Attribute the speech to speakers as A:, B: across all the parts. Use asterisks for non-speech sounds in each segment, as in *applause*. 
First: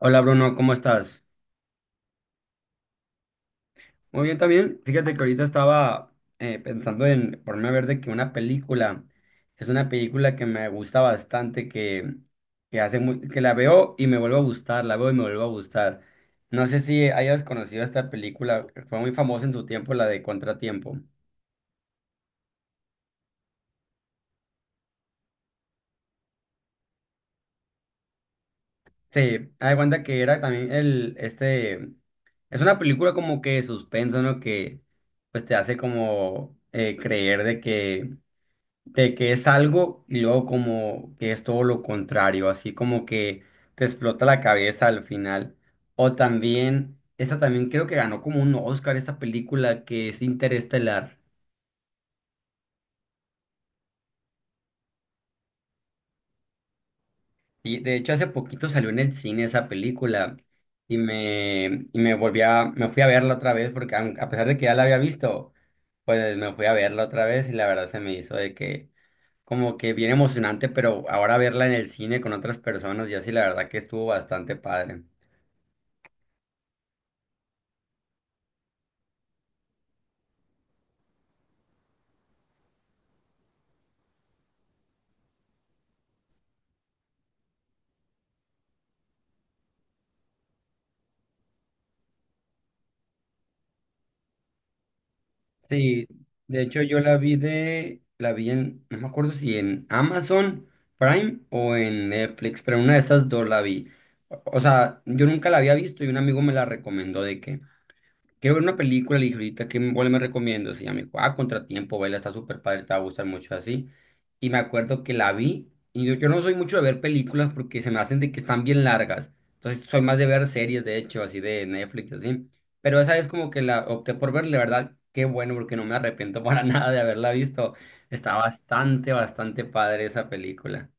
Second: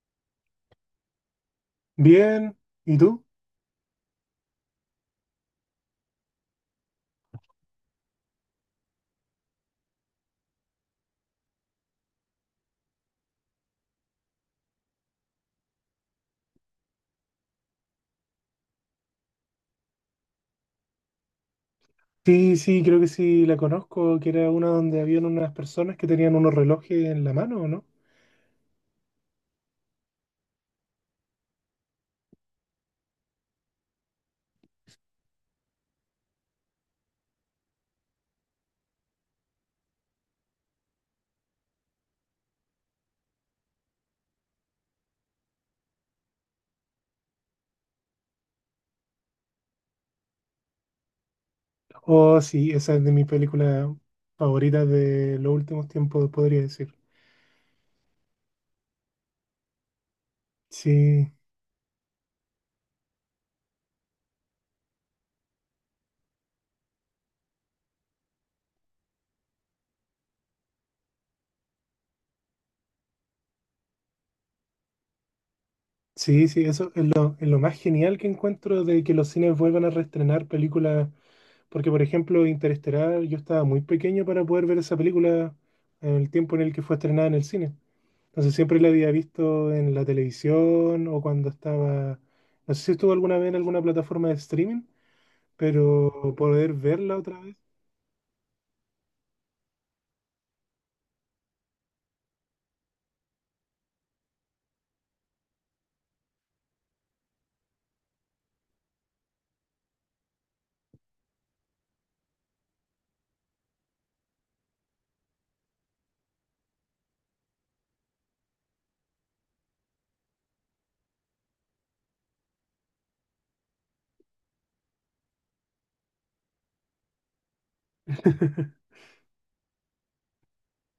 A: Hola Bruno, ¿cómo estás?
B: Bien, ¿y tú?
A: Muy bien también. Fíjate que ahorita estaba pensando en ponerme a ver de que una película es una película que me gusta bastante, que hace que la veo y me vuelve a gustar, la veo y me vuelve a gustar. No sé si hayas conocido esta película, que fue muy famosa en su tiempo, la de Contratiempo.
B: Sí, sí, creo que sí la conozco, que era una donde habían unas personas que tenían unos relojes en la mano, ¿no?
A: Sí, haz de cuenta que era también es una película como que de suspenso, ¿no? Que pues te hace como creer de que es algo y luego como que es todo lo contrario, así como que te explota la cabeza al final. O también, esa también creo que ganó como un Oscar esa película que es Interestelar.
B: Oh, sí, esa es de mis películas favoritas de los últimos tiempos, podría decir.
A: Y de hecho hace poquito salió en el cine esa película y
B: Sí,
A: me volví me fui a verla otra vez porque a pesar de que ya la había visto, pues me fui a verla otra vez y la verdad se me hizo de que como que bien emocionante, pero ahora verla en el cine con otras personas y así la verdad que estuvo bastante padre.
B: sí, sí, eso es lo más genial que encuentro de que los cines vuelvan a reestrenar películas, porque por ejemplo Interestelar, yo estaba muy pequeño para poder ver esa película en el tiempo en el que fue estrenada en el cine. Entonces siempre la había visto en la televisión o cuando estaba, no sé si estuvo alguna vez en alguna plataforma de streaming,
A: Sí,
B: pero
A: de
B: poder
A: hecho yo la
B: verla
A: vi
B: otra vez.
A: la vi en, no me acuerdo si en Amazon Prime o en Netflix, pero en una de esas dos la vi. O sea, yo nunca la había visto y un amigo me la recomendó de que, quiero ver una película, le dije ahorita, ¿cuál me recomiendas? Y ella me dijo, ah, Contratiempo, vela, está súper padre, te va a gustar mucho así. Y me acuerdo que la vi, y yo no soy mucho de ver películas porque se me hacen de que están bien largas. Entonces, soy más de ver series, de hecho, así de Netflix, así. Pero esa es como que la opté por verla, la verdad, qué bueno, porque no me arrepiento para *laughs* nada de haberla visto. Está
B: *laughs*
A: bastante, bastante padre esa película.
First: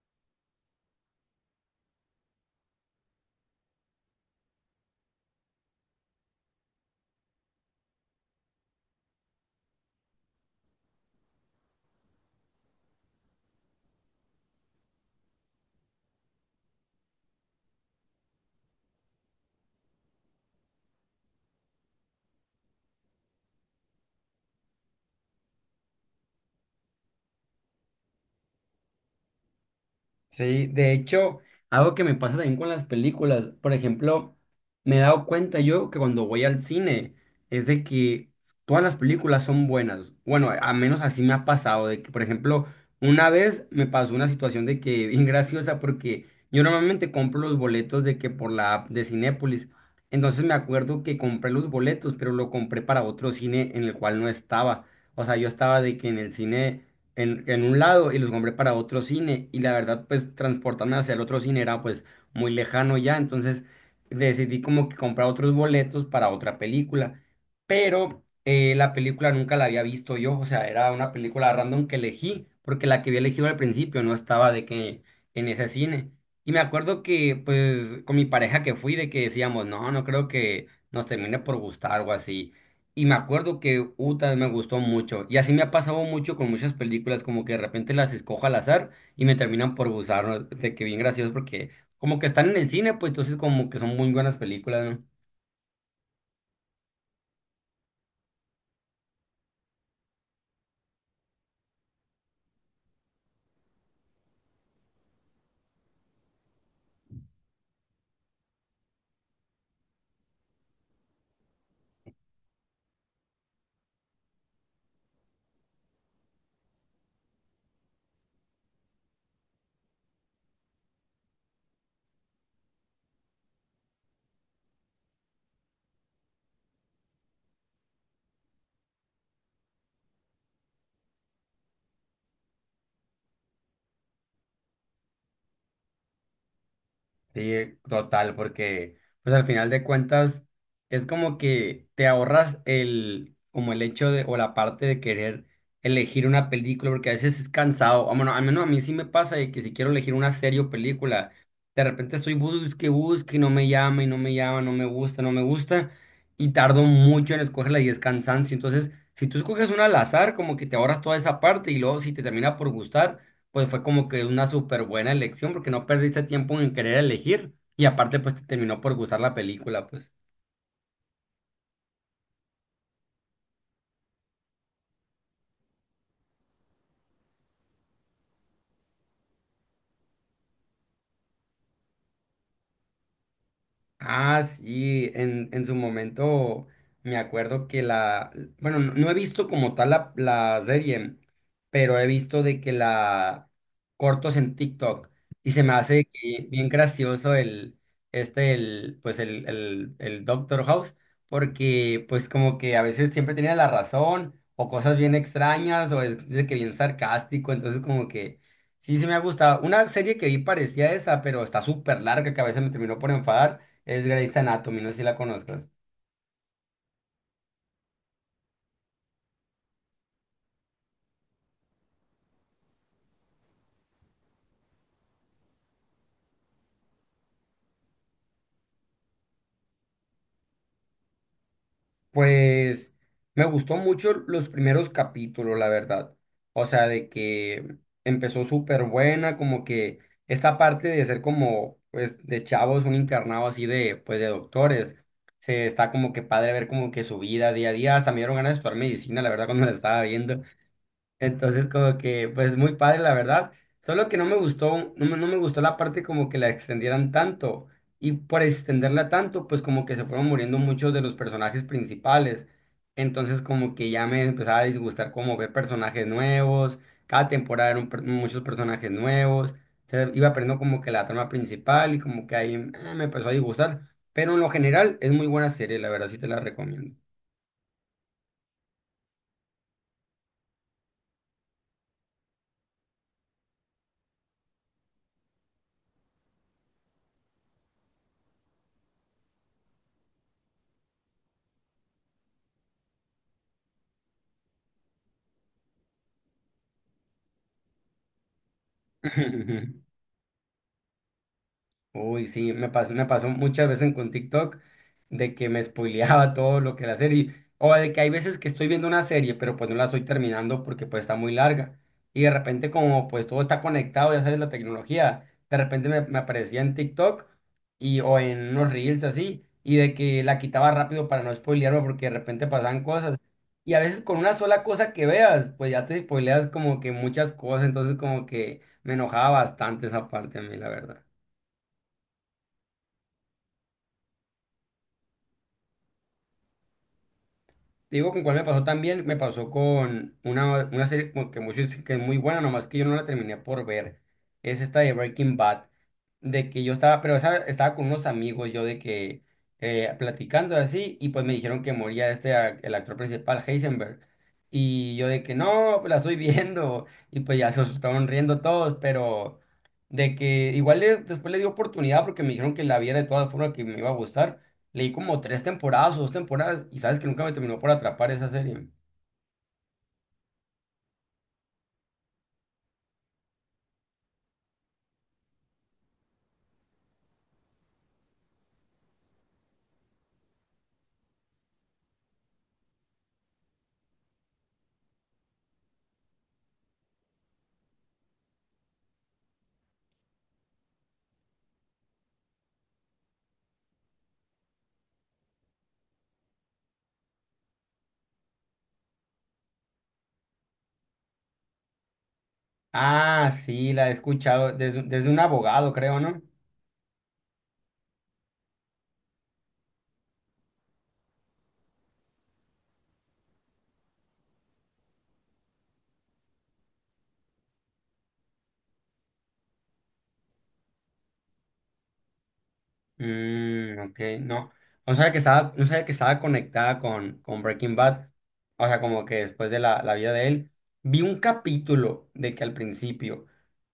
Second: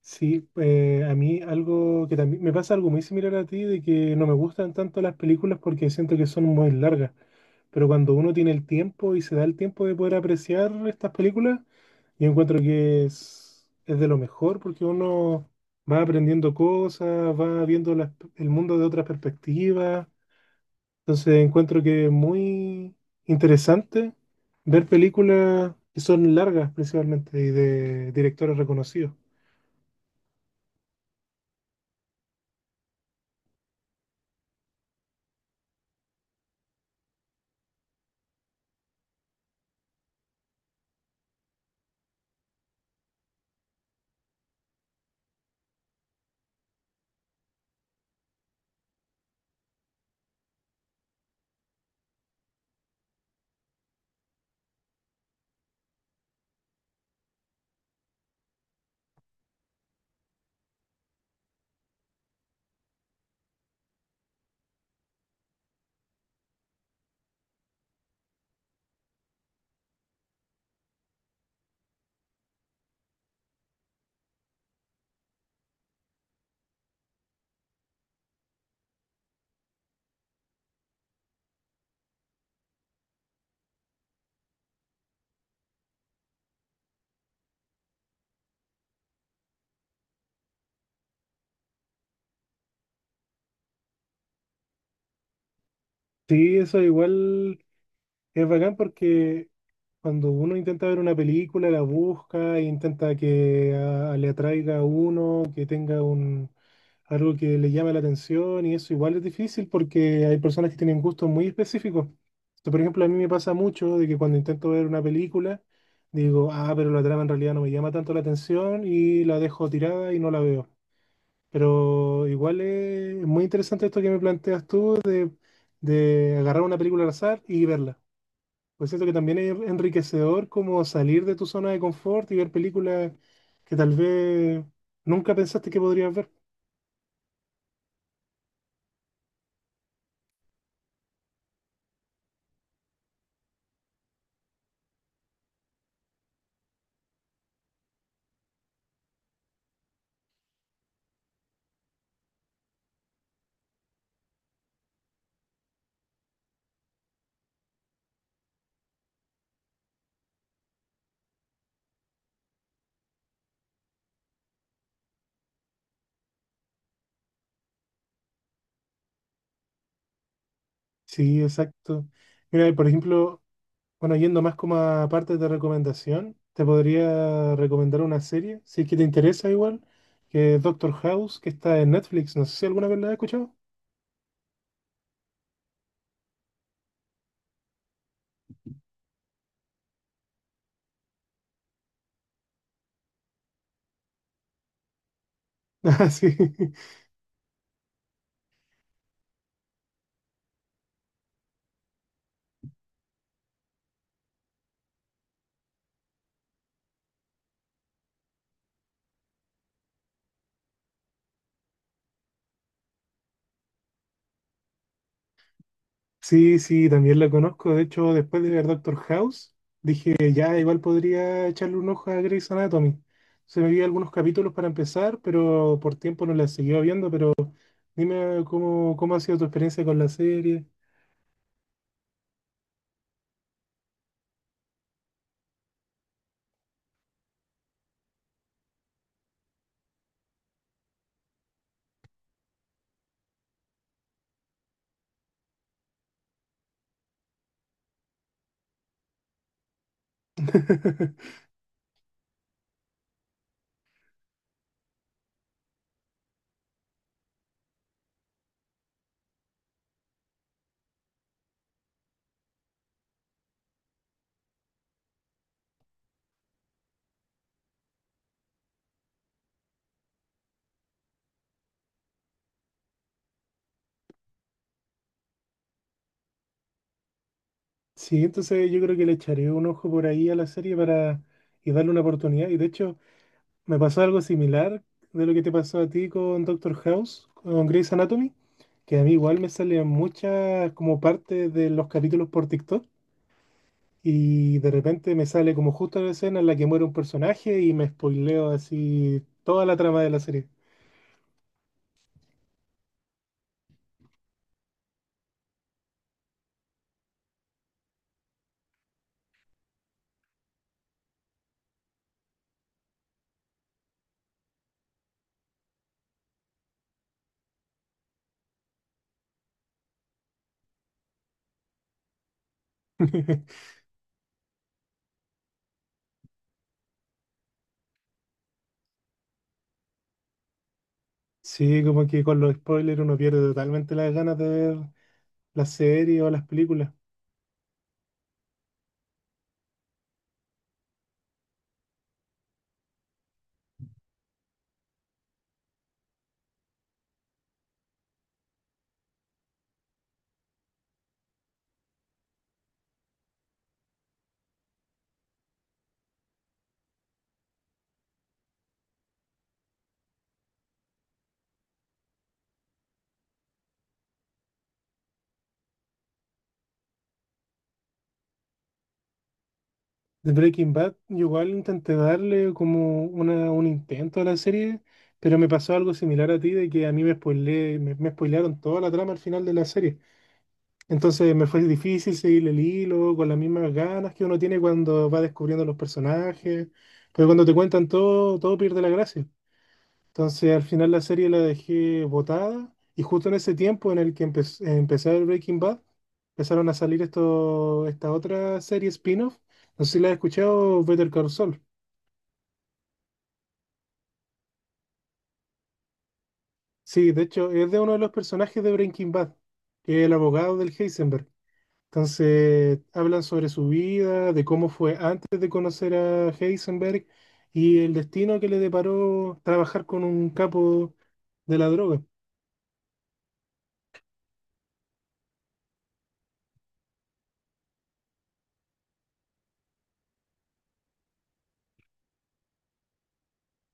B: Sí, a mí algo que también me pasa algo muy similar a ti, de que no me gustan tanto las películas porque siento que son muy largas. Pero cuando uno tiene el tiempo y se da el tiempo de poder apreciar estas películas, yo encuentro que es de lo mejor porque uno va aprendiendo cosas, va viendo las- el mundo de otras perspectivas. Entonces encuentro que es muy interesante ver películas que son largas principalmente y de directores reconocidos.
A: Sí, de hecho, algo que me pasa también con las películas, por ejemplo, me he dado cuenta yo que cuando voy al cine es de que todas las películas son buenas. Bueno, a menos así me ha pasado, de que, por ejemplo, una vez me pasó una situación de que *laughs* bien graciosa porque yo normalmente compro los boletos de que por la app de Cinépolis. Entonces me acuerdo que compré los boletos, pero lo compré para otro cine en el cual no estaba. O sea, yo estaba de que en el cine en un lado y los compré para otro cine y la verdad pues transportarme hacia el otro cine era pues muy lejano ya, entonces decidí como que comprar otros boletos para otra película, pero la película nunca la había visto yo, o sea, era una película random que elegí porque la que había elegido al principio no estaba de que en ese cine. Y me acuerdo que pues con mi pareja que fui de que decíamos, no, no creo que nos termine por gustar o así. Y me acuerdo que Uta me gustó mucho. Y así me ha pasado mucho con muchas películas, como que de repente las escojo al azar y me terminan por gustar, ¿no? De que bien gracioso, porque como que están en el cine, pues entonces como que son muy buenas películas, ¿no?
B: Sí, eso igual es bacán porque cuando uno intenta ver una película, la busca e intenta que le atraiga a uno, que tenga un, algo que le llame la atención, y eso igual es difícil porque hay personas que tienen gustos muy específicos. Esto, por ejemplo, a mí me pasa mucho de que cuando intento ver una película, digo, ah, pero la trama en realidad no me llama tanto la atención y la dejo tirada y no la veo. Pero igual es muy interesante esto que me planteas tú de agarrar una película al azar y verla. Pues siento que también es enriquecedor como salir de tu zona de confort y ver películas que tal vez nunca pensaste que podrías ver.
A: Sí, total, porque pues al final de cuentas es como que te ahorras como el hecho de, o la parte de querer elegir una película, porque a veces es cansado. Ah, bueno, al menos a mí sí me pasa de que si quiero elegir una serie o película, de repente estoy busque, busque, y no me llama, y no me llama, no me gusta, no me gusta, y tardo mucho en escogerla y es cansancio. Entonces, si tú escoges una al azar, como que te ahorras toda esa parte y luego si te termina por gustar pues fue como que una súper buena elección porque no perdiste tiempo en querer elegir y aparte pues te terminó por gustar la película, pues.
B: Sí, exacto. Mira, por ejemplo, bueno, yendo más como a partes de recomendación, te podría recomendar una serie, si es que te interesa igual, que es Doctor House, que está en Netflix. No sé si alguna vez la has escuchado.
A: Ah, sí, en su momento me acuerdo bueno, no he visto como tal la serie, pero he visto de que la cortos en TikTok y se me
B: *laughs*
A: hace
B: Ah, sí.
A: que bien gracioso el, este, el, pues el Doctor House, porque pues como que a veces siempre tenía la razón o cosas bien extrañas o es de que bien sarcástico, entonces como que sí me ha gustado. Una serie que vi parecía esa, pero está súper larga que a veces me terminó por enfadar es Grey's Anatomy, no sé si la conozcas.
B: Sí, sí, también la conozco. De hecho, después de ver Doctor House, dije, ya, igual podría echarle un ojo a Grey's Anatomy. Se me vi algunos capítulos para empezar, pero por tiempo no la seguía viendo. Pero dime cómo, cómo ha sido tu experiencia con la serie.
A: Pues me gustó mucho los primeros capítulos, la verdad. O sea, de que empezó súper buena, como que esta parte de ser como, pues, de chavos, un internado así de, pues, de doctores. Se está como que padre ver como que su vida día a día. Hasta me dieron ganas de estudiar medicina, la verdad, cuando la estaba viendo.
B: *laughs*
A: Entonces, como que, pues muy padre, la verdad. Solo que no me gustó, no me gustó la parte como que la extendieran tanto. Y por extenderla tanto, pues como que se fueron muriendo muchos de los personajes principales. Entonces, como que ya me empezaba a disgustar como ver personajes nuevos. Cada temporada eran muchos personajes nuevos. Se iba perdiendo como que la trama principal y como que ahí me empezó a disgustar. Pero en lo general es muy buena serie, la verdad, sí te la recomiendo.
B: Sí, entonces yo creo que le echaré un ojo por ahí a la serie para y darle una oportunidad. Y de hecho, me pasó algo similar de lo que te pasó a ti con Doctor House, con Grey's Anatomy, que a mí igual me salían muchas como partes de los capítulos por TikTok, y de repente me sale como justo la escena en la que muere un personaje y me spoileo así toda la
A: *laughs*
B: trama de la serie.
A: Uy, sí, me pasó muchas veces con TikTok de que me spoileaba *laughs* todo lo que la serie, o de que hay veces que estoy viendo una serie, pero pues no la estoy terminando porque pues está muy larga, y de repente como pues todo está conectado, ya sabes, la tecnología, de repente me aparecía en TikTok y, o en unos reels así, y de que la quitaba rápido para no spoilearme porque de repente pasaban cosas,
B: *laughs*
A: y a veces con una sola cosa que veas, pues ya te spoileas como que muchas cosas, entonces como que me enojaba bastante esa parte a mí, la verdad.
B: Sí, como que con los spoilers uno pierde totalmente las ganas de ver la serie o las películas.
A: Te digo, ¿con cuál me pasó también? Me pasó con una serie como que muchos dicen que es muy buena, nomás que yo no la terminé por ver. Es esta de Breaking Bad. De que yo estaba, pero estaba con unos amigos, yo de que platicando así, y pues me dijeron que moría este, el actor principal, Heisenberg. Y yo de que no, pues la estoy *laughs* viendo. Y pues ya se estaban riendo todos, pero de que igual después le di oportunidad porque me dijeron que la viera de todas formas que me iba a gustar. Leí como tres temporadas o dos temporadas y sabes que nunca me terminó por atrapar esa serie.
B: De Breaking Bad, yo igual intenté darle como una, un intento a la serie, pero me pasó algo similar a ti, de que a mí me spoilearon toda la trama al final de la serie. Entonces me fue difícil seguir el hilo con las mismas ganas que uno tiene cuando va descubriendo los personajes, pero cuando te cuentan todo, todo pierde la gracia. Entonces al final la serie la dejé botada, y justo en ese tiempo en el que empecé a ver Breaking Bad, empezaron a salir esto, esta otra serie spin-off. No sé si la has escuchado, Better Call Saul.
A: Ah, sí, la he escuchado desde un abogado, creo, ¿no?
B: Sí, de hecho es de uno de los personajes de Breaking Bad, que es el abogado del Heisenberg. Entonces hablan sobre su vida, de cómo fue antes de conocer a Heisenberg y el destino que le deparó trabajar con un capo de la droga.
A: Mm, ok, no. No sabía que estaba, no sabía que estaba conectada con Breaking Bad. O sea, como que después de la vida de él. Vi un capítulo de que al principio,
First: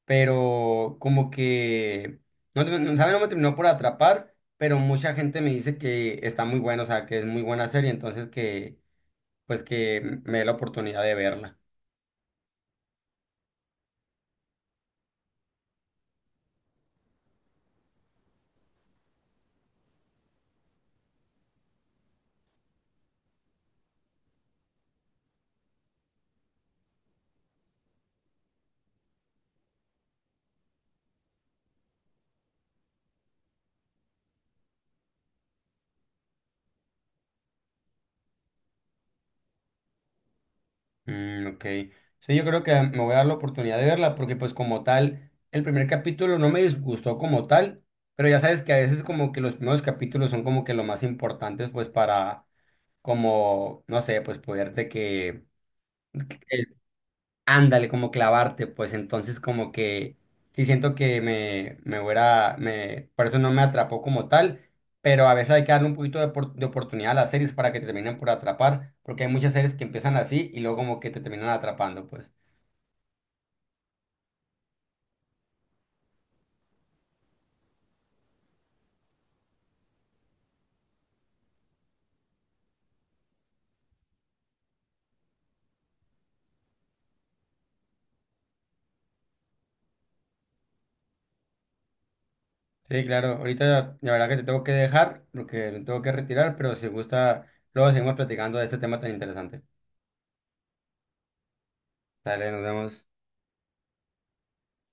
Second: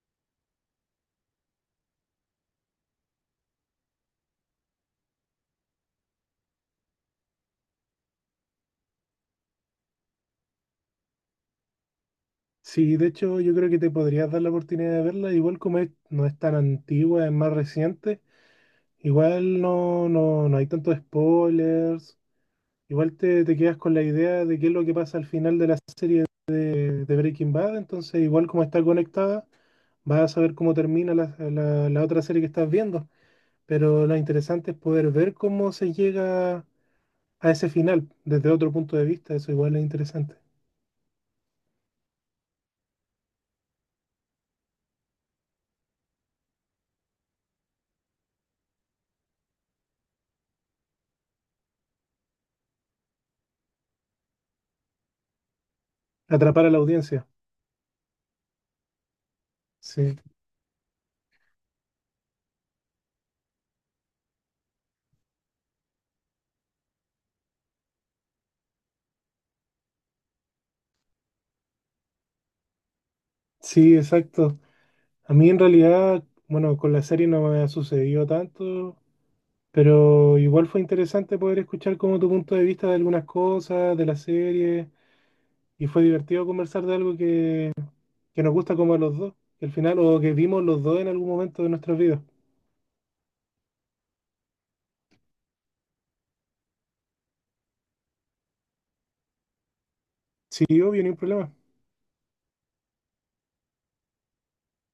A: pero como que, ¿sabe? No me terminó por atrapar, pero mucha gente me dice que está muy bueno, o sea, que es muy buena serie, entonces que pues que me dé la oportunidad de verla.
B: Sí, de hecho yo creo que te podrías dar la oportunidad de verla, igual como es- no es tan antigua, es más reciente, igual no, no, no hay tantos spoilers, igual te quedas con la idea de qué es lo que pasa al final de la serie de Breaking Bad, entonces igual como está conectada, vas a saber cómo termina la otra serie que estás viendo, pero lo interesante es poder ver cómo se llega a ese final desde otro punto de vista, eso igual es interesante,
A: Mm, ok. Sí, yo creo que me voy a dar la oportunidad de verla porque pues como tal, el primer capítulo no me disgustó como tal, pero ya sabes que a veces como que los primeros capítulos son como que lo más importantes pues para como, no sé, pues poderte que...
B: atrapar a la audiencia,
A: Ándale, como clavarte, pues entonces como
B: sí,
A: que sí siento que por eso no me atrapó como tal, pero a veces hay que darle un poquito de oportunidad a las series para que te terminen por atrapar, porque hay muchas series que empiezan así y luego como que te terminan atrapando, pues.
B: sí, exacto. A mí en realidad, bueno, con la serie no me ha sucedido tanto, pero igual fue interesante poder escuchar como tu punto de vista de algunas cosas, de la serie, y fue divertido conversar de algo que nos gusta como a los dos, que al final, o que vimos los dos en algún momento de nuestras vidas.
A: Sí, claro, ahorita la verdad que te tengo que dejar porque me tengo que retirar, pero si gusta, luego seguimos platicando de este tema tan interesante.
B: Sí, obvio, ni un problema.
A: Dale, nos vemos.